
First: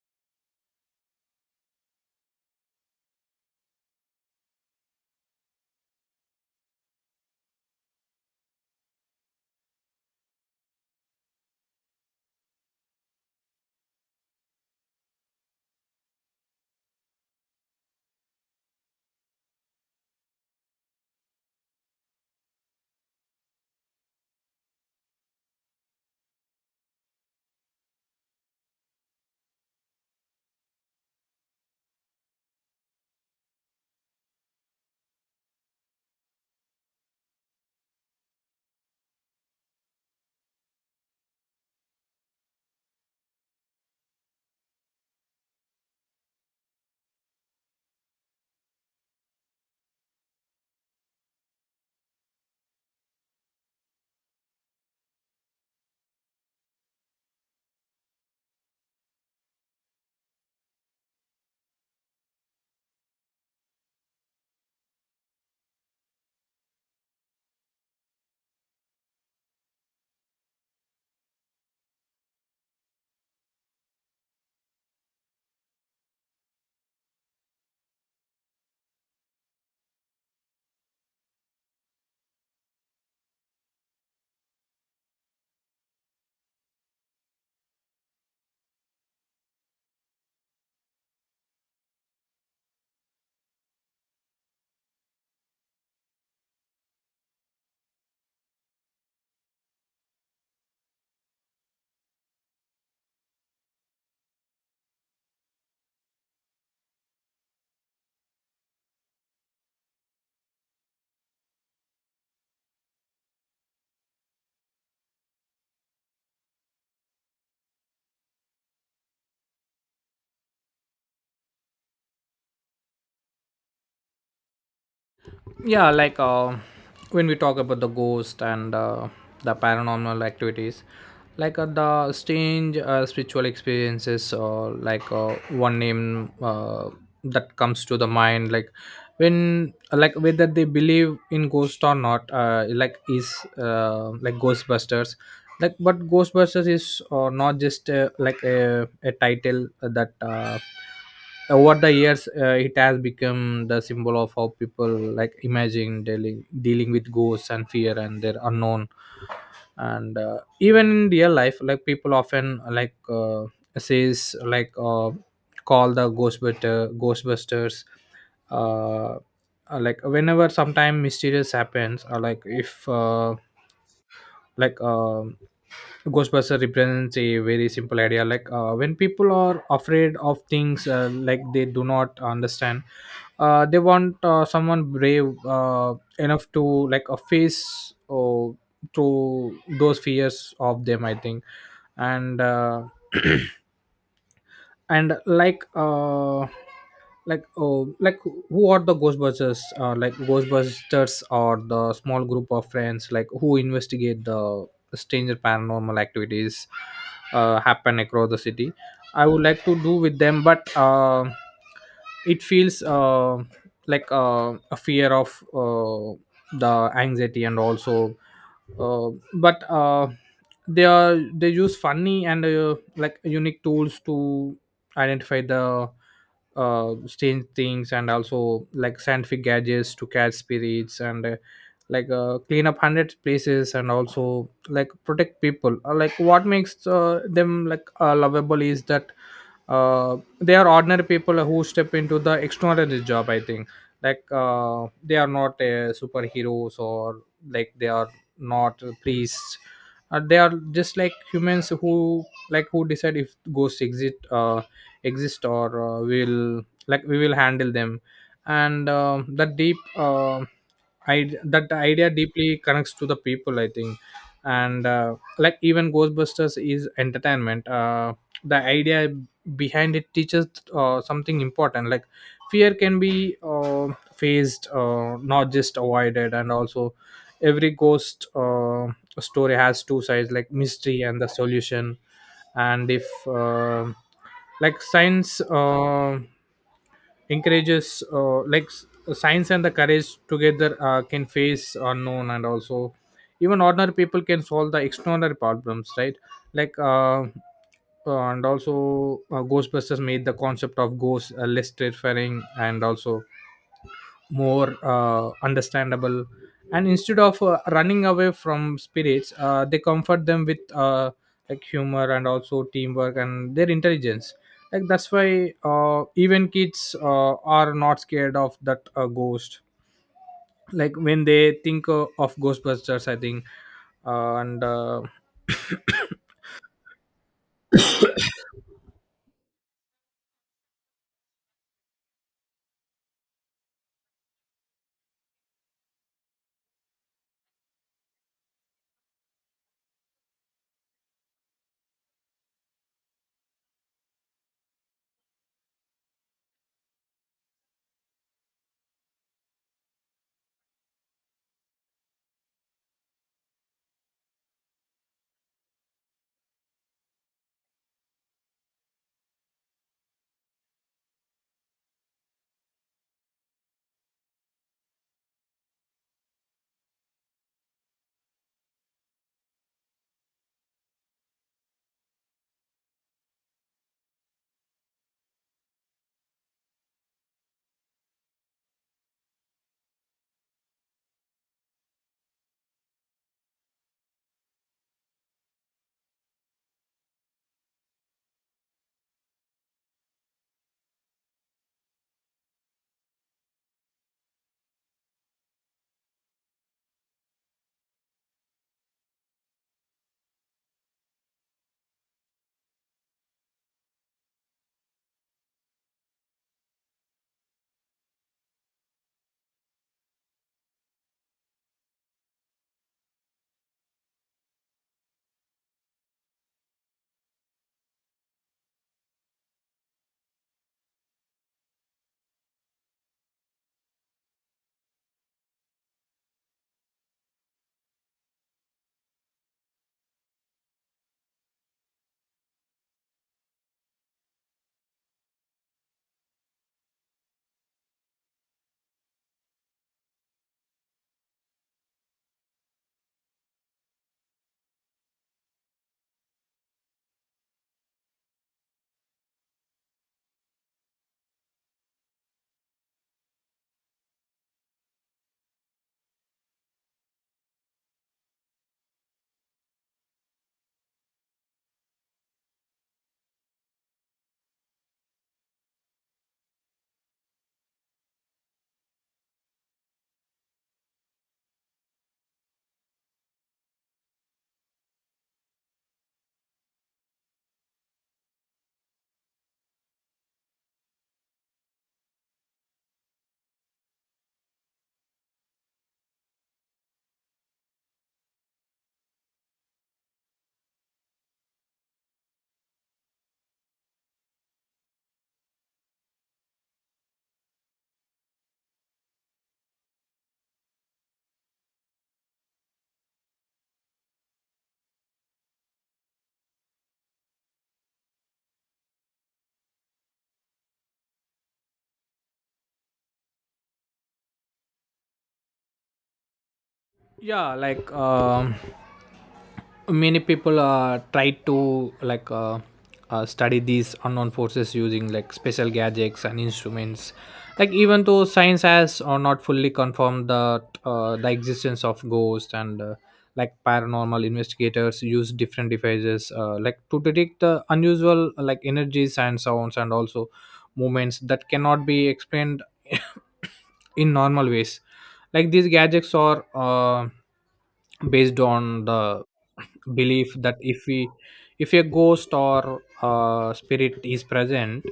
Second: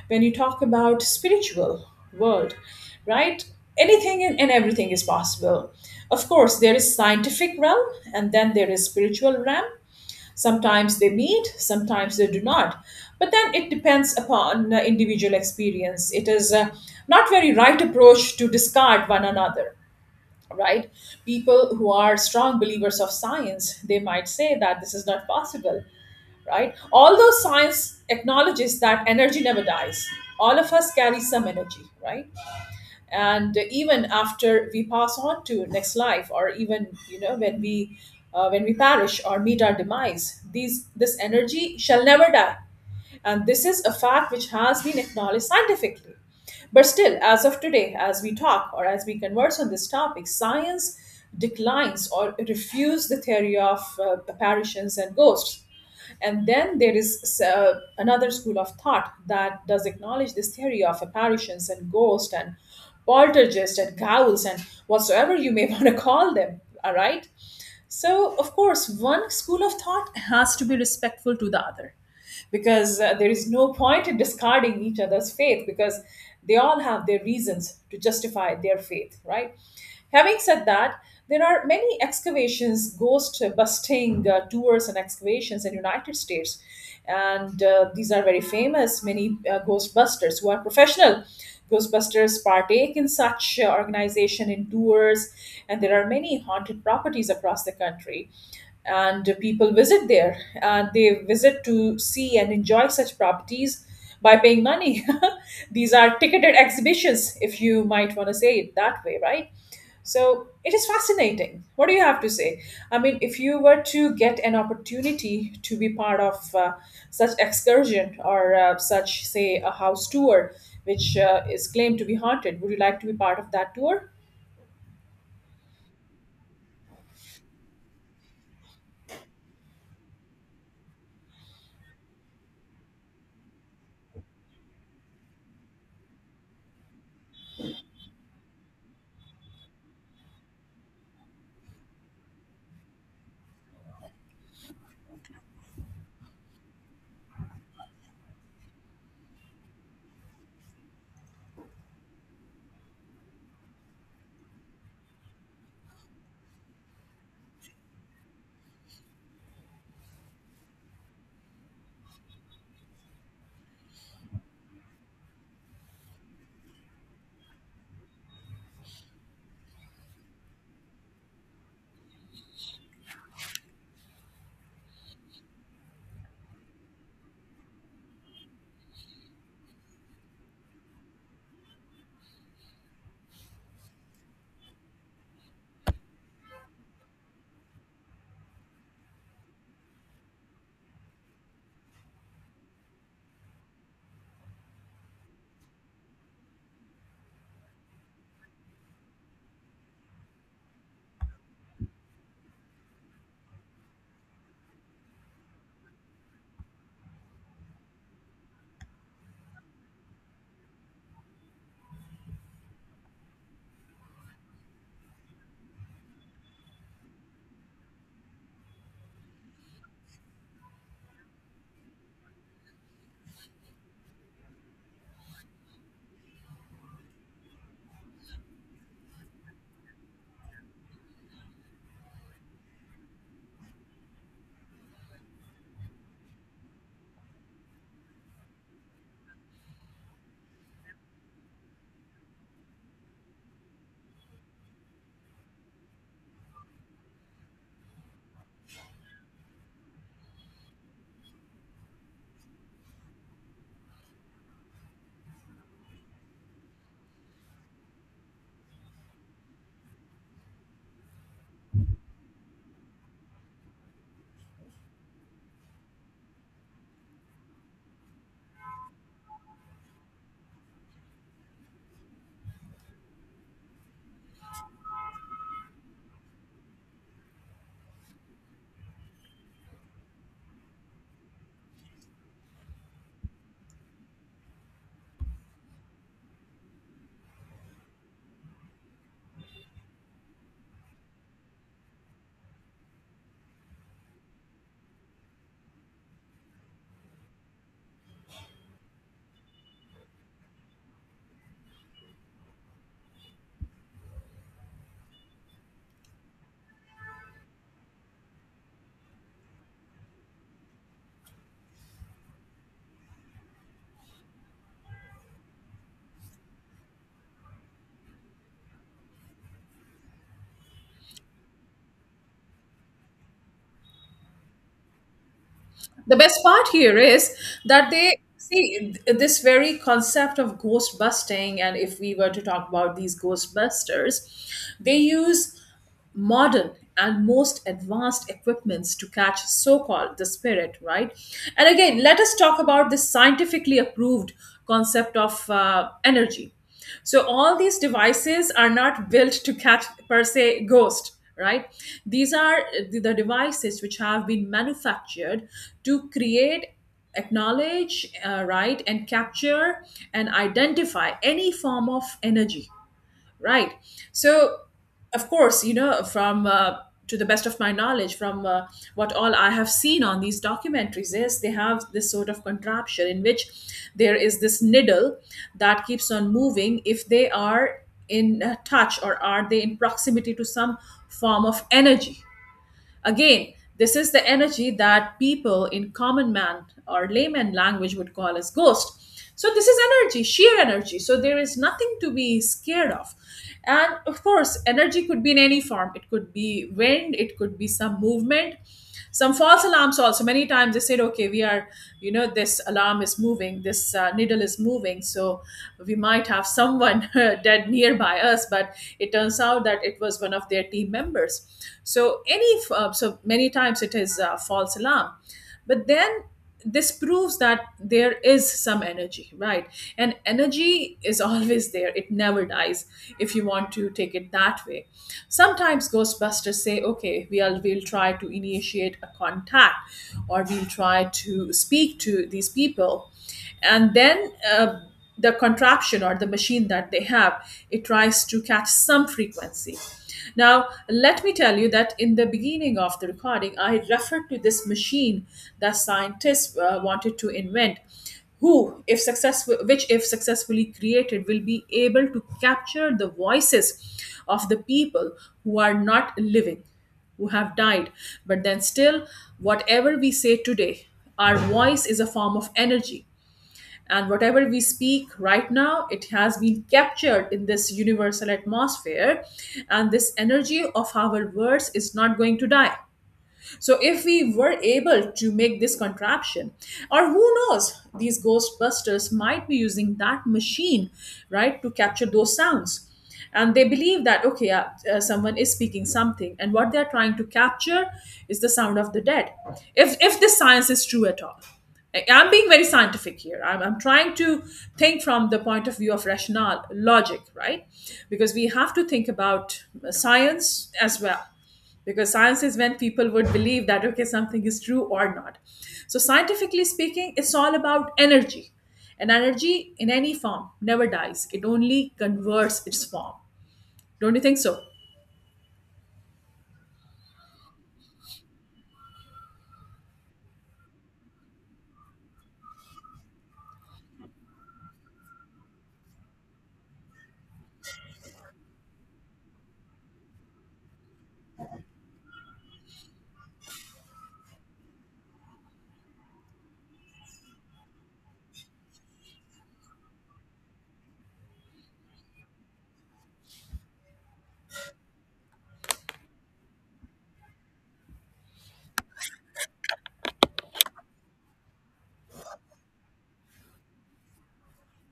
A: when you talk about spiritual world, right? Anything and everything is possible. Of course, there is scientific realm and then there is spiritual realm. Sometimes they meet, sometimes they do not. But then it depends upon individual experience. It is not very right approach to discard one another, right? People who are strong believers of science, they might say that this is not possible, right? Although science acknowledges that energy never dies, all of us carry some energy, right? And even after we pass on to next life, or even you know when we perish or meet our demise, these this energy shall never die, and this is a fact which has been acknowledged scientifically. But still, as of today, as we talk or as we converse on this topic, science declines or refutes the theory of apparitions and ghosts. And then there is another school of thought that does acknowledge this theory of apparitions and ghosts and poltergeist and ghouls and whatsoever you may want to call them. All right. So, of course, one school of thought has to be respectful to the other because there is no point in discarding each other's faith because they all have their reasons to justify their faith, right? Having said that, there are many excavations, ghost busting tours and excavations in United States, and these are very famous. Many ghostbusters who are professional ghostbusters partake in such organization in tours, and there are many haunted properties across the country and people visit there. They visit to see and enjoy such properties by paying money. These are ticketed exhibitions, if you might want to say it that way, right? So it is fascinating. What do you have to say? I mean, if you were to get an opportunity to be part of such excursion or such, say, a house tour, which is claimed to be haunted, would you like to be part of that tour?
B: Yeah, like when we talk about the ghost and the paranormal activities, like the strange spiritual experiences, or like one name that comes to the mind, like when, like whether they believe in ghost or not, like ghostbusters. Like but ghostbusters is not just like a title that over the years it has become the symbol of how people like imagine dealing with ghosts and fear and their unknown. And even in real life, like people often like says like call the ghostbusters uh, like whenever sometime mysterious happens, or like if like ghostbuster represents a very simple idea, like when people are afraid of things like they do not understand, they want someone brave enough to like a face or to those fears of them, I think. And and like oh like who are the ghostbusters? Like ghostbusters are the small group of friends like who investigate the stranger paranormal activities happen across the city. I would like to do with them, but it feels a fear of the anxiety and also. But They are, they use funny and like unique tools to identify the strange things, and also like scientific gadgets to catch spirits, and clean up hundred places and also like protect people. Like what makes them like lovable is that they are ordinary people who step into the extraordinary job, I think. Like they are not superheroes or, like, they are not priests. They are just like humans who like who decide if ghosts exist or will, like, we will handle them. And that idea deeply connects to the people, I think. And like even Ghostbusters is entertainment. The idea behind it teaches something important, like fear can be faced, not just avoided, and also every ghost story has two sides, like mystery and the solution. And if like science, encourages uh, like s- science and the courage together can face unknown, and also even ordinary people can solve the extraordinary problems, right? Like and also ghostbusters made the concept of ghosts less terrifying and also more understandable. And instead of running away from spirits, they comfort them with like humor and also teamwork and their intelligence. Like that's why even kids are not scared of that ghost, like when they think of ghostbusters, I think. And
A: The best part here is that they see this very concept of ghost busting, and if we were to talk about these ghostbusters, they use modern and most advanced equipments to catch so-called the spirit, right? And again, let us talk about this scientifically approved concept of energy. So all these devices are not built to catch per se ghost, right? These are the devices which have been manufactured to create, acknowledge right, and capture and identify any form of energy, right? So, of course, you know, from to the best of my knowledge, from what all I have seen on these documentaries, is they have this sort of contraption in which there is this needle that keeps on moving if they are in touch or are they in proximity to some form of energy. Again, this is the energy that people in common man or layman language would call as ghost. So this is energy, sheer energy. So there is nothing to be scared of. And of course, energy could be in any form. It could be wind, it could be some movement, some false alarms also. Many times they said, okay, we are, you know, this alarm is moving, this needle is moving, so we might have someone dead nearby us, but it turns out that it was one of their team members. So any so many times it is a false alarm. But then this proves that there is some energy, right? And energy is always there, it never dies, if you want to take it that way. Sometimes ghostbusters say, okay, we'll try to initiate a contact or we'll try to speak to these people. And then the contraption or the machine that they have, it tries to catch some frequency. Now let me tell you that in the beginning of the recording I referred to this machine that scientists wanted to invent, who if successful, which if successfully created, will be able to capture the voices of the people who are not living, who have died. But then still, whatever we say today, our voice is a form of energy, and whatever we speak right now, it has been captured in this universal atmosphere. And this energy of our words is not going to die. So if we were able to make this contraption, or who knows, these Ghostbusters might be using that machine, right, to capture those sounds. And they believe that, okay, someone is speaking something, and what they're trying to capture is the sound of the dead. If this science is true at all. I'm being very scientific here. I'm trying to think from the point of view of rational logic, right? Because we have to think about science as well, because science is when people would believe that okay something is true or not. So scientifically speaking, it's all about energy, and energy in any form never dies, it only converts its form. Don't you think so?
B: Yeah, like many people try to study these unknown forces using like special gadgets and instruments. Like even though science has or not fully confirmed the existence of ghosts, and like paranormal investigators use different devices like to detect the unusual like energies and sounds and also movements that cannot be explained in normal ways. Like these gadgets are based on the belief that if a ghost or spirit is present,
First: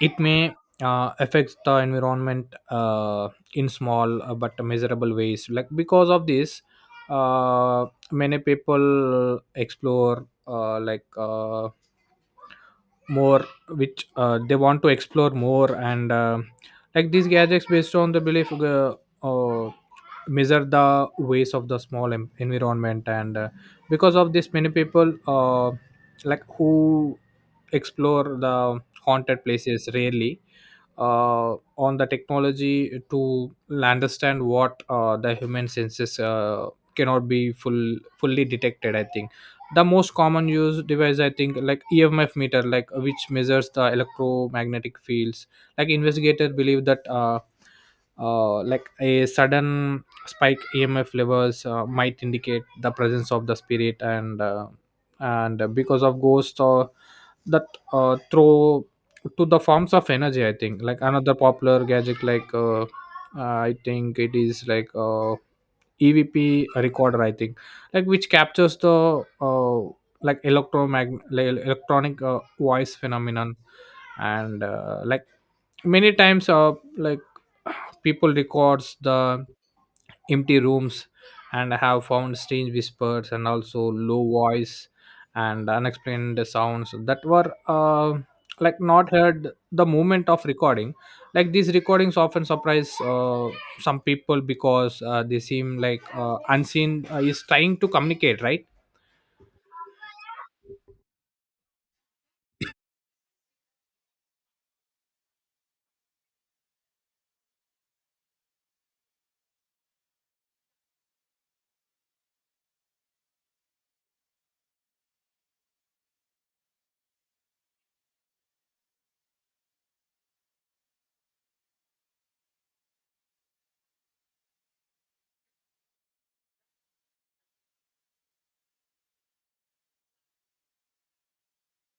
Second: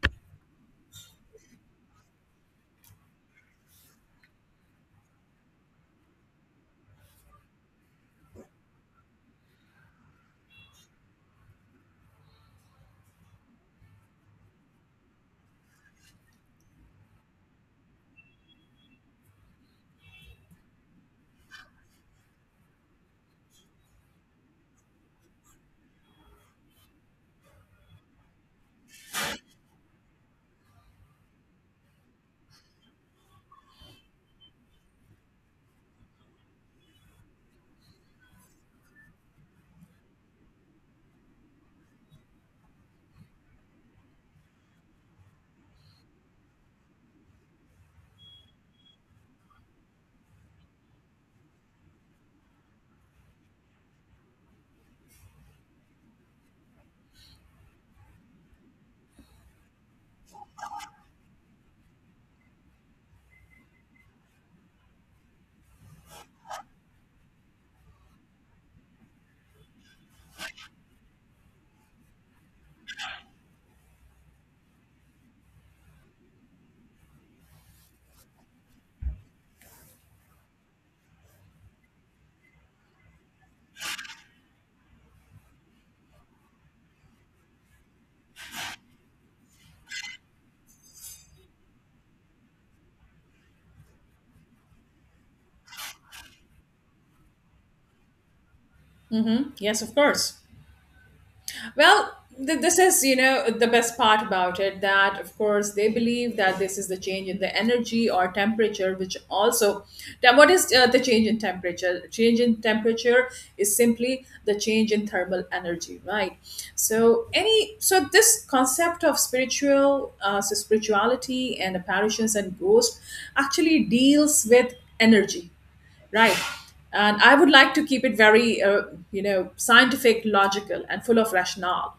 B: it may affect the environment in small but measurable ways. Like because of this, uh, many people explore more, which they want to explore more. And like these gadgets based on the belief, uh, measure the ways of the small environment. And because of this, many people like who explore the haunted places rarely on the technology to understand what the human senses cannot be fully detected, I think. The most common used device, I think, like emf meter, like which measures the electromagnetic fields. Like investigators believe that like a sudden spike emf levels might indicate the presence of the spirit, and because of ghosts or that throw to the forms of energy, I think. Like another popular gadget, like I think it is like, evp recorder, I think, like which captures the like electronic voice phenomenon. And like many times, like people records the empty rooms and have found strange whispers and also low voice and unexplained sounds that were like not heard the moment of recording. Like these recordings often surprise some people, because they seem like unseen is trying to communicate, right?
A: Mm-hmm. Yes, of course. Well, this is, you know, the best part about it, that, of course, they believe that this is the change in the energy or temperature, which also, then what is the change in temperature? Change in temperature is simply the change in thermal energy, right? So, any, so this concept of spiritual, so spirituality and apparitions and ghosts actually deals with energy, right? And I would like to keep it very, you know, scientific, logical, and full of rationale,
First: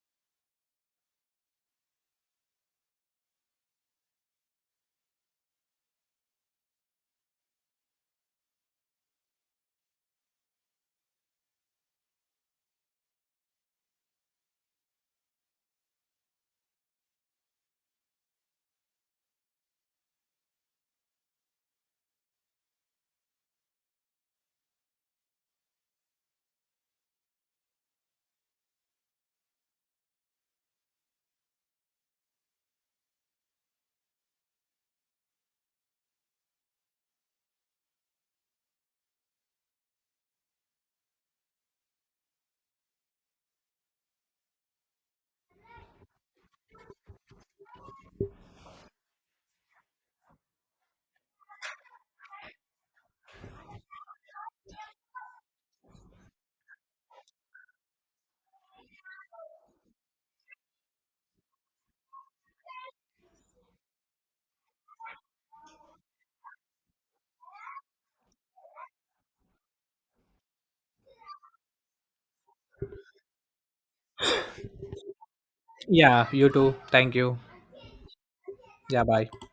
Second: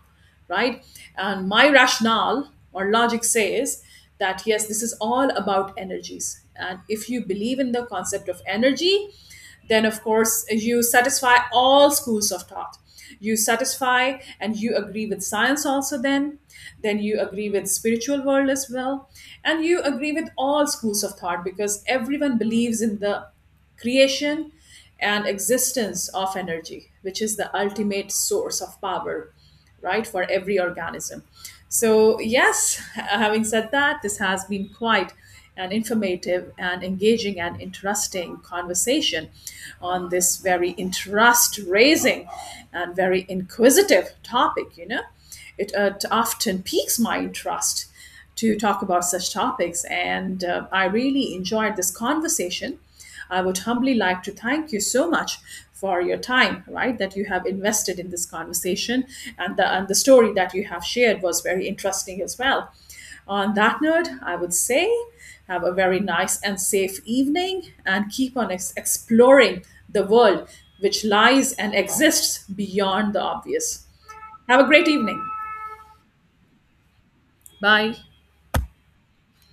A: right? And my rationale or logic says that yes, this is all about energies. And if you believe in the concept of energy, then of course you satisfy all schools of thought. You satisfy and you agree with science also, then you agree with spiritual world as well, and you agree with all schools of thought, because everyone believes in the creation and existence of energy, which is the ultimate source of power, right, for every organism. So yes, having said that, this has been quite an informative and engaging and interesting conversation on this very interest raising and very inquisitive topic, you know. It, often piques my interest to talk about such topics, and I really enjoyed this conversation. I would humbly like to thank you so much for your time, right, that you have invested in this conversation. And the story that you have shared was very interesting as well. On that note, I would say have a very nice and safe evening, and keep on exploring the world which lies and exists beyond the obvious. Have a great evening.
B: Yeah, you too, thank you.
A: Bye.
B: Yeah, bye.